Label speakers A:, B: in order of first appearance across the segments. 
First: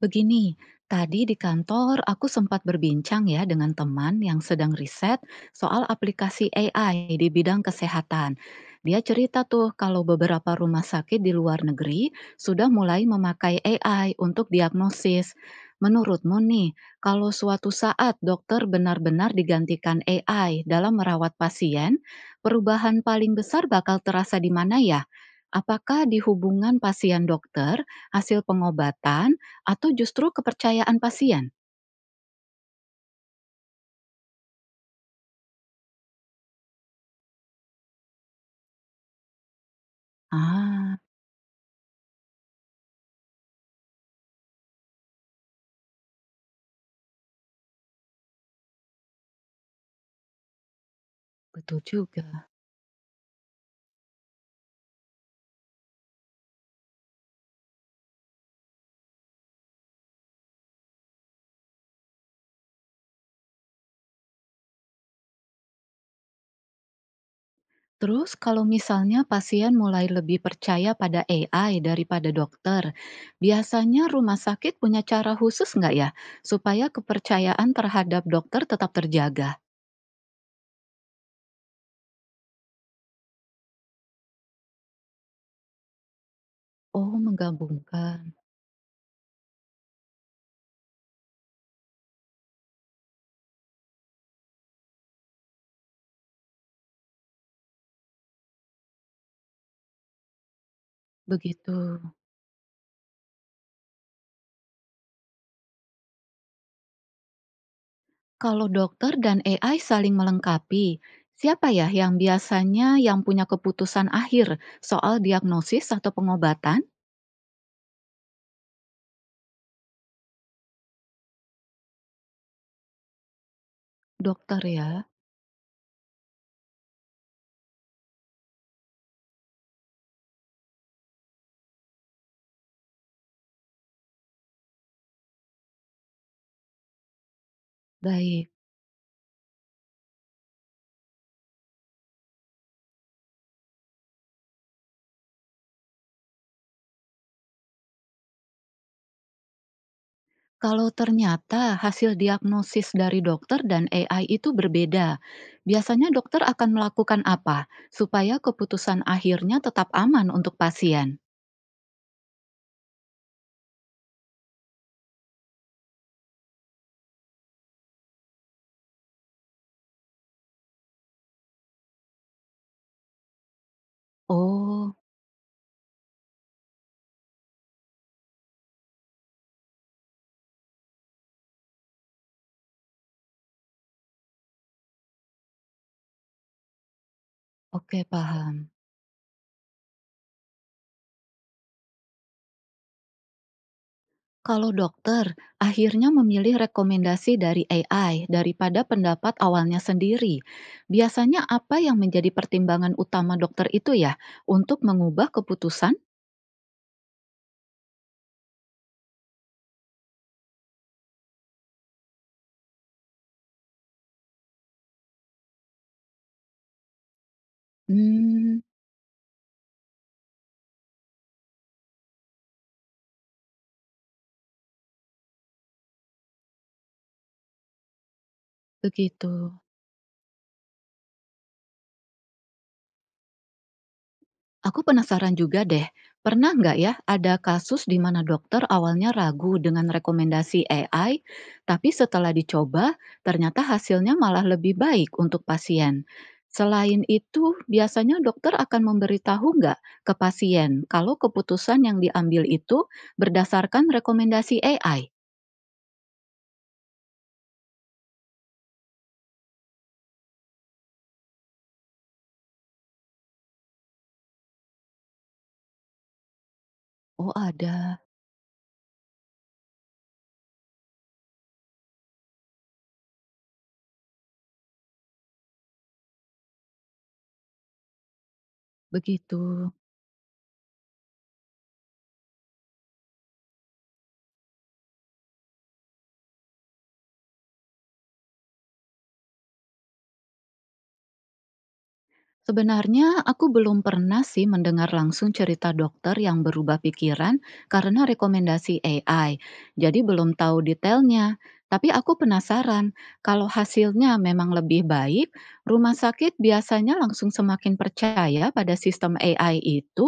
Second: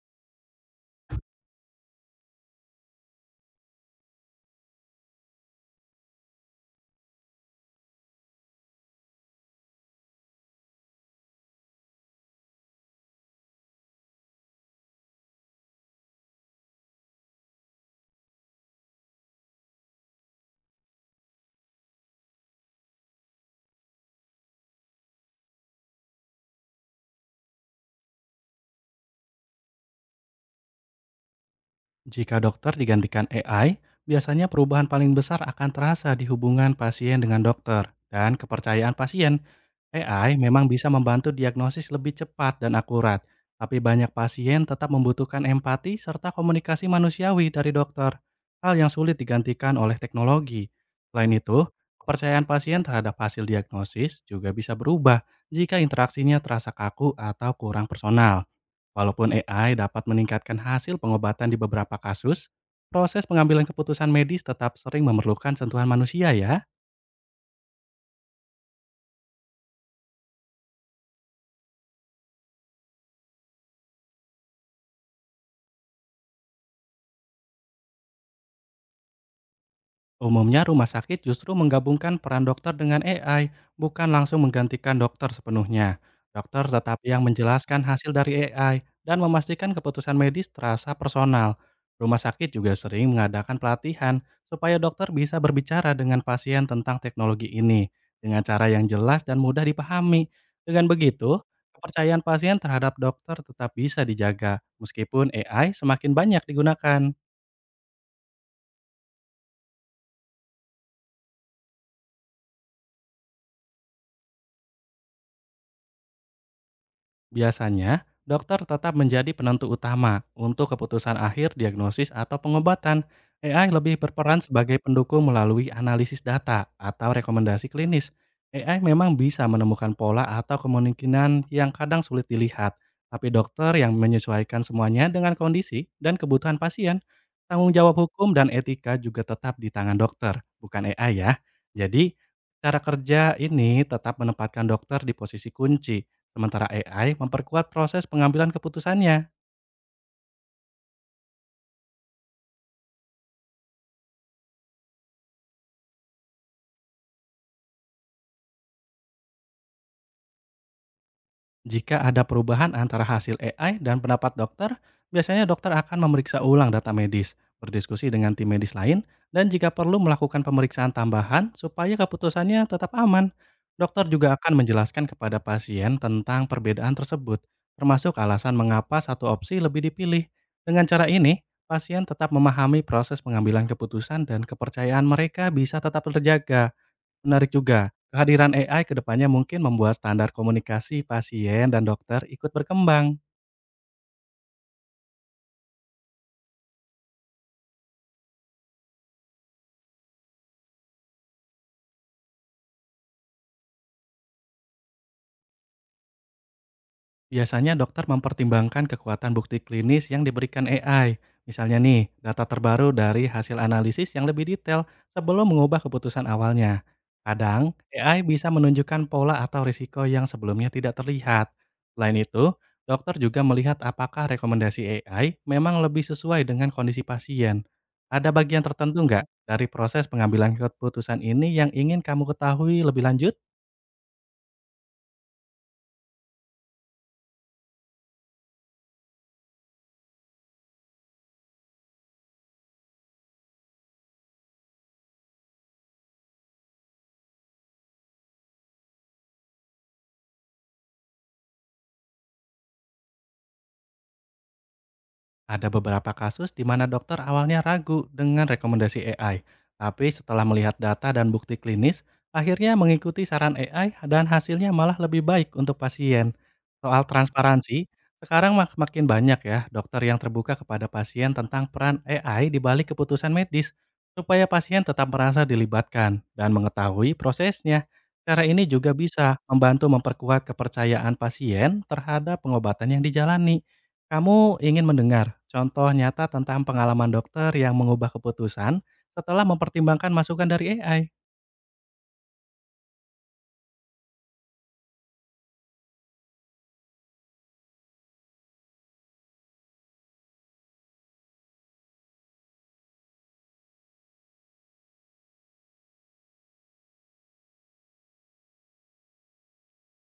A: Begini, tadi di kantor aku sempat berbincang ya dengan teman yang sedang riset soal aplikasi AI di bidang kesehatan. Dia cerita tuh kalau beberapa rumah sakit di luar negeri sudah mulai memakai AI untuk diagnosis. Menurutmu nih, kalau suatu saat dokter benar-benar digantikan AI dalam merawat pasien, perubahan paling besar bakal terasa di mana ya? Apakah di hubungan pasien dokter, hasil pengobatan, atau justru kepercayaan pasien?
B: Jika dokter digantikan AI, biasanya perubahan paling besar akan terasa di hubungan pasien dengan dokter dan kepercayaan pasien. AI memang bisa
A: Ah,
B: membantu diagnosis lebih cepat dan akurat, tapi banyak pasien tetap membutuhkan empati serta komunikasi manusiawi dari dokter, hal yang sulit digantikan oleh teknologi. Selain itu,
A: betul
B: kepercayaan
A: juga.
B: pasien terhadap hasil diagnosis juga bisa berubah jika interaksinya terasa kaku atau kurang personal. Walaupun AI dapat meningkatkan hasil pengobatan di beberapa kasus, proses pengambilan keputusan medis tetap sering memerlukan sentuhan manusia ya.
A: Terus kalau misalnya pasien mulai lebih percaya pada AI daripada dokter, biasanya rumah sakit punya cara khusus nggak ya supaya kepercayaan terhadap dokter tetap terjaga?
B: Umumnya rumah sakit justru menggabungkan peran dokter dengan AI, bukan langsung menggantikan dokter sepenuhnya. Dokter tetap
A: Oh,
B: yang menjelaskan hasil
A: menggabungkan.
B: dari AI dan memastikan keputusan medis terasa personal. Rumah sakit juga sering mengadakan pelatihan supaya dokter bisa berbicara dengan pasien tentang teknologi ini dengan cara yang jelas dan mudah dipahami. Dengan begitu,
A: Begitu.
B: kepercayaan pasien terhadap dokter tetap bisa dijaga meskipun AI semakin banyak digunakan.
A: Kalau dokter dan AI saling melengkapi, siapa ya yang biasanya yang punya keputusan akhir soal diagnosis atau pengobatan?
B: Biasanya, dokter tetap menjadi penentu utama untuk keputusan akhir diagnosis atau pengobatan. AI lebih berperan
A: Dokter
B: sebagai
A: ya.
B: pendukung melalui analisis data atau rekomendasi klinis. AI memang bisa menemukan pola atau kemungkinan yang kadang sulit dilihat, tapi dokter yang menyesuaikan semuanya dengan kondisi dan kebutuhan pasien. Tanggung jawab hukum dan
A: Baik.
B: etika juga tetap di tangan dokter, bukan AI ya. Jadi, cara kerja ini tetap menempatkan dokter di posisi kunci sementara AI memperkuat proses pengambilan keputusannya.
A: Kalau ternyata hasil diagnosis dari dokter dan AI itu berbeda, biasanya dokter akan melakukan apa supaya keputusan akhirnya tetap aman untuk pasien?
B: Jika ada perubahan antara hasil AI dan pendapat dokter, biasanya dokter akan memeriksa ulang data medis, berdiskusi dengan tim medis lain, dan jika perlu melakukan pemeriksaan tambahan supaya keputusannya tetap aman. Dokter juga akan
A: Oh,
B: menjelaskan kepada pasien tentang perbedaan tersebut, termasuk alasan mengapa satu opsi lebih dipilih. Dengan cara ini, pasien tetap memahami proses pengambilan keputusan dan kepercayaan mereka bisa tetap terjaga. Menarik juga.
A: oke,
B: Kehadiran
A: paham.
B: AI ke depannya mungkin membuat standar komunikasi pasien dan dokter ikut berkembang.
A: Kalau dokter akhirnya memilih rekomendasi dari AI daripada pendapat awalnya sendiri, biasanya apa yang menjadi pertimbangan utama dokter itu ya untuk mengubah keputusan?
B: Biasanya dokter mempertimbangkan kekuatan bukti klinis yang diberikan AI. Misalnya nih, data terbaru dari hasil analisis yang lebih detail sebelum mengubah keputusan awalnya. Kadang, AI bisa
A: Hmm,
B: menunjukkan pola atau risiko yang sebelumnya tidak terlihat. Selain itu, dokter juga melihat apakah rekomendasi AI memang lebih sesuai dengan kondisi pasien. Ada bagian tertentu nggak
A: Begitu.
B: dari proses pengambilan keputusan ini yang ingin kamu ketahui lebih lanjut?
A: Aku penasaran juga deh, pernah nggak ya ada kasus di mana dokter awalnya ragu dengan rekomendasi AI, tapi setelah dicoba ternyata hasilnya malah lebih baik untuk pasien. Selain itu, biasanya dokter akan memberitahu nggak ke pasien kalau keputusan yang diambil itu berdasarkan rekomendasi AI?
B: Ada beberapa kasus di mana dokter awalnya ragu dengan rekomendasi AI, tapi setelah melihat data dan bukti klinis, akhirnya mengikuti saran AI dan hasilnya malah lebih baik untuk pasien. Soal
A: Oh
B: transparansi,
A: ada,
B: sekarang makin banyak ya dokter yang terbuka kepada pasien tentang peran AI di balik keputusan medis, supaya pasien tetap merasa dilibatkan dan mengetahui prosesnya. Cara ini juga bisa
A: begitu.
B: membantu memperkuat kepercayaan pasien terhadap pengobatan yang dijalani. Kamu ingin mendengar contoh nyata tentang pengalaman dokter yang mengubah keputusan setelah mempertimbangkan masukan dari AI?
A: Sebenarnya aku belum pernah sih mendengar langsung cerita dokter yang berubah pikiran karena rekomendasi AI. Jadi belum tahu detailnya. Tapi aku penasaran, kalau hasilnya memang lebih baik, rumah sakit biasanya langsung semakin percaya pada sistem AI itu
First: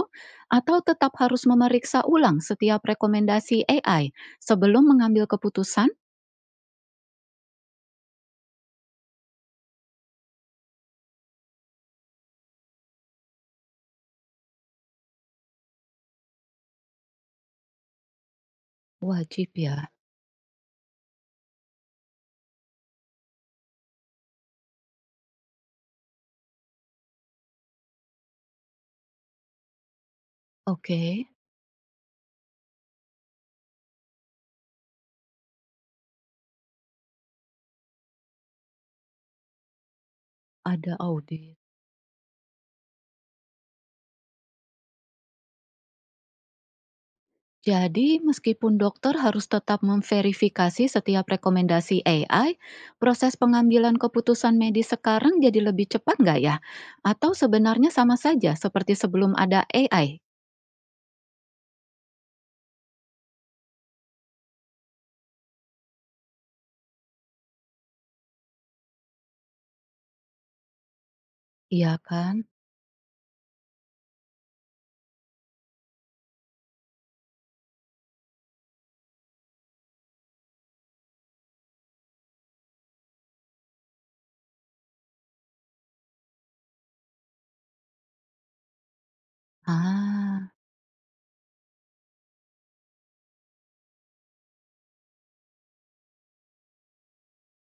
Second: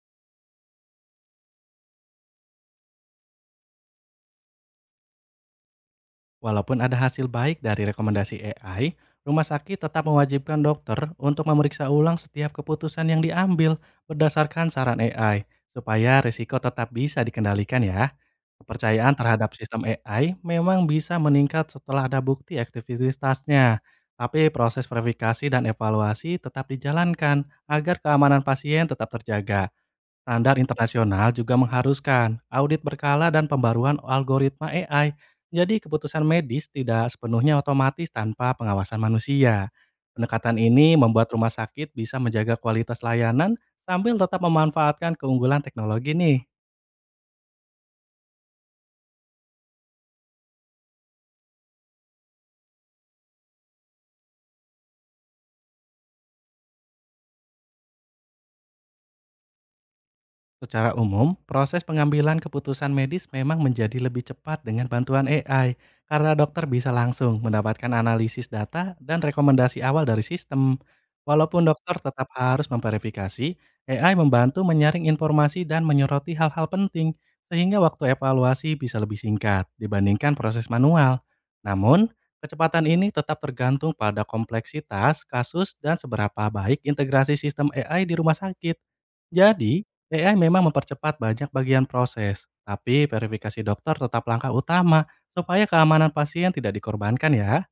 A: atau tetap harus memeriksa ulang setiap rekomendasi AI sebelum mengambil keputusan?
B: Walaupun ada hasil baik dari rekomendasi AI, rumah sakit tetap mewajibkan dokter untuk memeriksa ulang setiap keputusan yang diambil berdasarkan saran AI, supaya risiko tetap bisa dikendalikan ya. Kepercayaan
A: Wajib
B: terhadap
A: ya.
B: sistem AI memang bisa meningkat setelah ada bukti aktivitasnya, tapi proses verifikasi dan evaluasi tetap dijalankan agar keamanan pasien tetap terjaga. Standar
A: Oke,
B: internasional juga mengharuskan audit berkala dan pembaruan algoritma AI. Jadi keputusan medis tidak sepenuhnya otomatis tanpa pengawasan manusia. Pendekatan ini
A: ada
B: membuat rumah
A: audit.
B: sakit bisa menjaga kualitas layanan sambil tetap memanfaatkan keunggulan teknologi nih.
A: Jadi, meskipun dokter harus tetap memverifikasi setiap rekomendasi AI, proses pengambilan keputusan medis sekarang jadi lebih cepat nggak ya? Atau sebenarnya sama saja seperti sebelum ada AI?
B: Secara umum, proses pengambilan keputusan medis memang menjadi lebih cepat dengan bantuan AI karena dokter bisa langsung mendapatkan analisis data dan rekomendasi awal dari sistem. Walaupun
A: Iya
B: dokter tetap
A: kan?
B: harus memverifikasi, AI membantu menyaring informasi dan menyoroti hal-hal penting sehingga waktu evaluasi bisa lebih singkat dibandingkan proses manual. Namun, kecepatan ini tetap tergantung pada kompleksitas kasus dan seberapa baik integrasi sistem AI di rumah sakit. Jadi, AI
A: Ah.
B: memang mempercepat banyak bagian proses, tapi verifikasi dokter tetap langkah utama supaya keamanan pasien tidak dikorbankan ya.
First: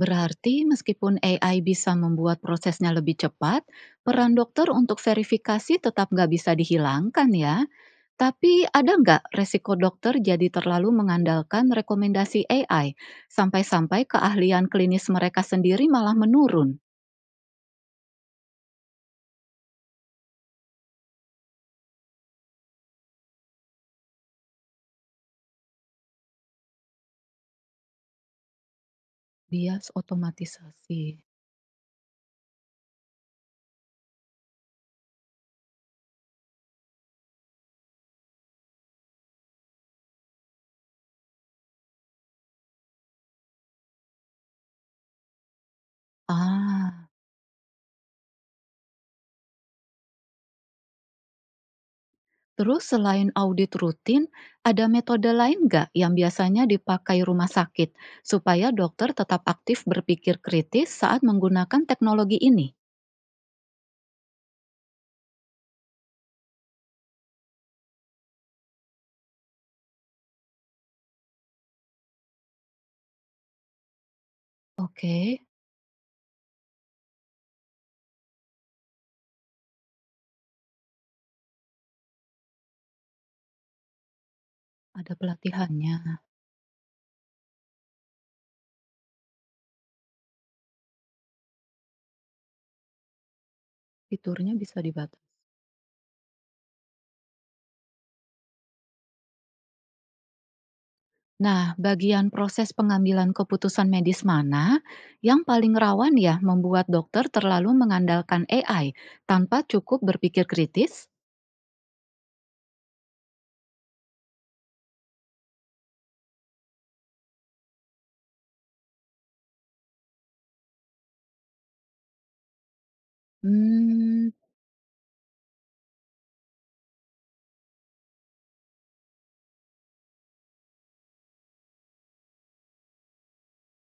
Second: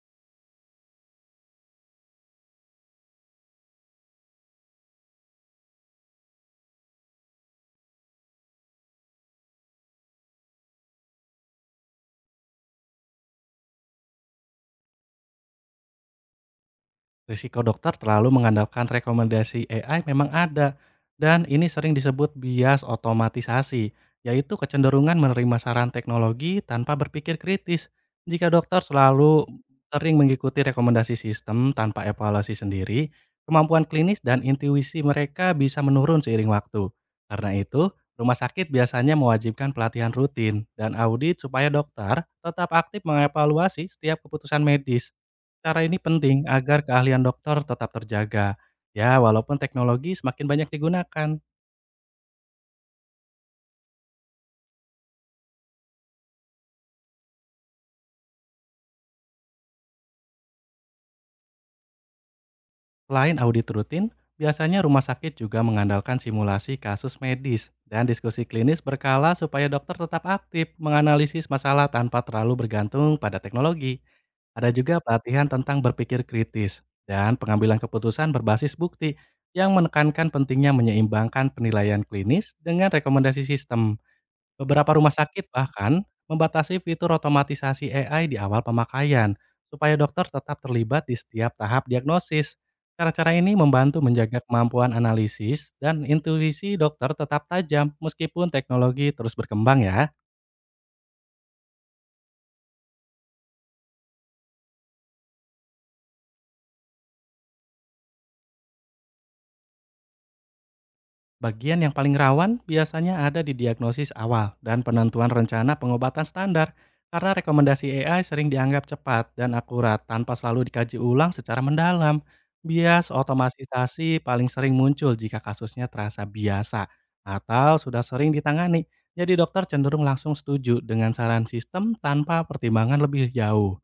A: Berarti meskipun AI bisa membuat prosesnya lebih cepat, peran dokter untuk verifikasi tetap nggak bisa dihilangkan ya. Tapi ada nggak resiko dokter jadi terlalu mengandalkan rekomendasi AI sampai-sampai keahlian klinis mereka sendiri malah menurun?
B: Risiko dokter terlalu mengandalkan rekomendasi AI memang ada, dan ini sering disebut bias otomatisasi, yaitu kecenderungan menerima saran teknologi tanpa berpikir kritis. Jika dokter selalu
A: Bias
B: sering mengikuti
A: otomatisasi.
B: rekomendasi sistem tanpa evaluasi sendiri, kemampuan klinis dan intuisi mereka bisa menurun seiring waktu. Karena itu, rumah sakit biasanya mewajibkan pelatihan rutin dan audit supaya dokter tetap aktif mengevaluasi setiap keputusan medis. Cara ini penting agar
A: Ah.
B: keahlian dokter tetap terjaga. Ya, walaupun teknologi semakin banyak digunakan.
A: Terus selain audit rutin, ada metode lain nggak yang biasanya dipakai rumah sakit supaya dokter tetap aktif berpikir kritis saat menggunakan teknologi ini?
B: Selain audit rutin, biasanya rumah sakit juga mengandalkan simulasi kasus medis dan diskusi klinis berkala supaya dokter tetap aktif menganalisis masalah tanpa terlalu bergantung pada teknologi. Ada juga
A: Oke,
B: pelatihan tentang berpikir kritis dan pengambilan keputusan berbasis bukti yang menekankan pentingnya menyeimbangkan penilaian klinis dengan rekomendasi sistem. Beberapa rumah
A: ada
B: sakit
A: pelatihannya.
B: bahkan membatasi fitur otomatisasi AI di awal pemakaian, supaya dokter tetap terlibat di setiap tahap diagnosis. Cara-cara ini membantu menjaga
A: Fiturnya bisa
B: kemampuan
A: dibatasi.
B: analisis dan intuisi dokter tetap tajam meskipun teknologi terus berkembang ya.
A: Nah, bagian proses pengambilan keputusan medis mana yang paling rawan ya membuat dokter terlalu mengandalkan AI tanpa cukup berpikir kritis?
B: Bagian yang paling rawan biasanya ada di diagnosis awal dan penentuan rencana pengobatan standar karena rekomendasi AI sering dianggap cepat dan akurat tanpa selalu dikaji ulang secara mendalam. Bias otomatisasi
A: Hmm,
B: paling sering muncul jika kasusnya terasa biasa atau sudah sering ditangani. Jadi dokter cenderung langsung setuju dengan saran sistem tanpa pertimbangan lebih jauh.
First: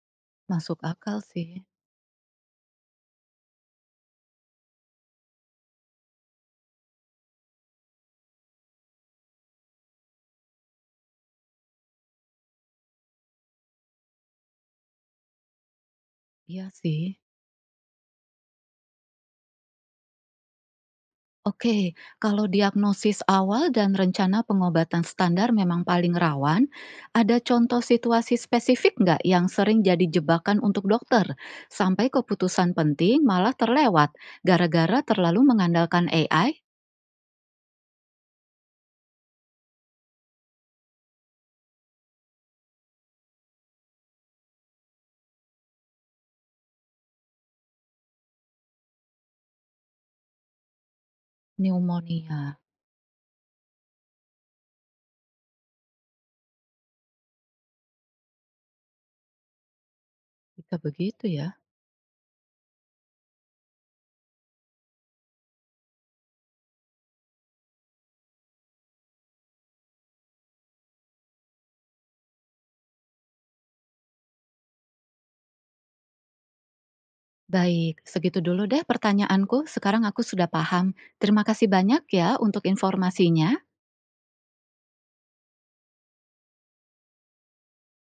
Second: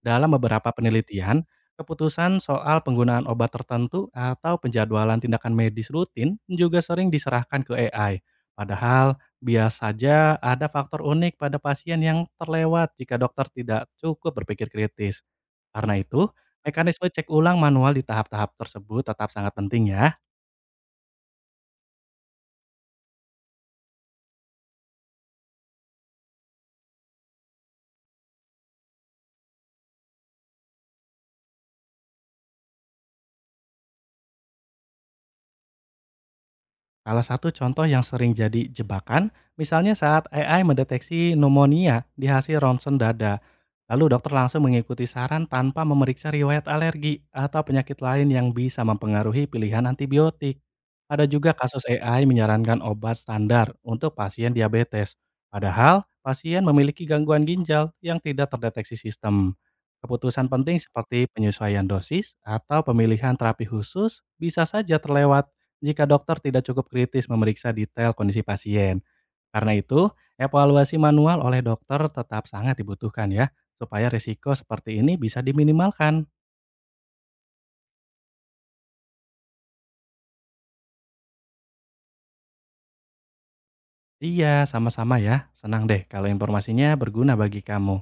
B: Dalam beberapa
A: masuk akal
B: penelitian,
A: sih.
B: keputusan soal penggunaan obat tertentu atau penjadwalan tindakan medis rutin juga sering diserahkan ke AI. Padahal, biasa saja ada faktor unik pada pasien yang terlewat jika dokter tidak cukup berpikir kritis. Karena itu,
A: Iya sih.
B: mekanisme cek ulang manual di tahap-tahap tersebut tetap sangat penting ya.
A: Oke, kalau diagnosis awal dan rencana pengobatan standar memang paling rawan, ada contoh situasi spesifik nggak yang sering jadi jebakan untuk dokter? Sampai keputusan penting malah terlewat gara-gara terlalu mengandalkan AI?
B: Salah satu contoh yang sering jadi jebakan, misalnya saat AI mendeteksi pneumonia di hasil ronsen dada. Lalu dokter langsung mengikuti saran tanpa memeriksa riwayat alergi atau penyakit lain yang bisa mempengaruhi pilihan antibiotik. Ada juga kasus AI
A: Pneumonia,
B: menyarankan obat standar untuk pasien diabetes, padahal pasien memiliki gangguan ginjal yang tidak terdeteksi sistem. Keputusan
A: bisa
B: penting
A: begitu
B: seperti
A: ya?
B: penyesuaian dosis atau pemilihan terapi khusus bisa saja terlewat jika dokter tidak cukup kritis memeriksa detail kondisi pasien. Karena itu, evaluasi manual oleh dokter tetap sangat dibutuhkan ya, supaya risiko seperti ini bisa diminimalkan.
A: Baik, segitu dulu deh pertanyaanku. Sekarang aku sudah paham. Terima kasih banyak ya untuk informasinya.
B: Iya, sama-sama ya. Senang deh kalau informasinya berguna bagi kamu.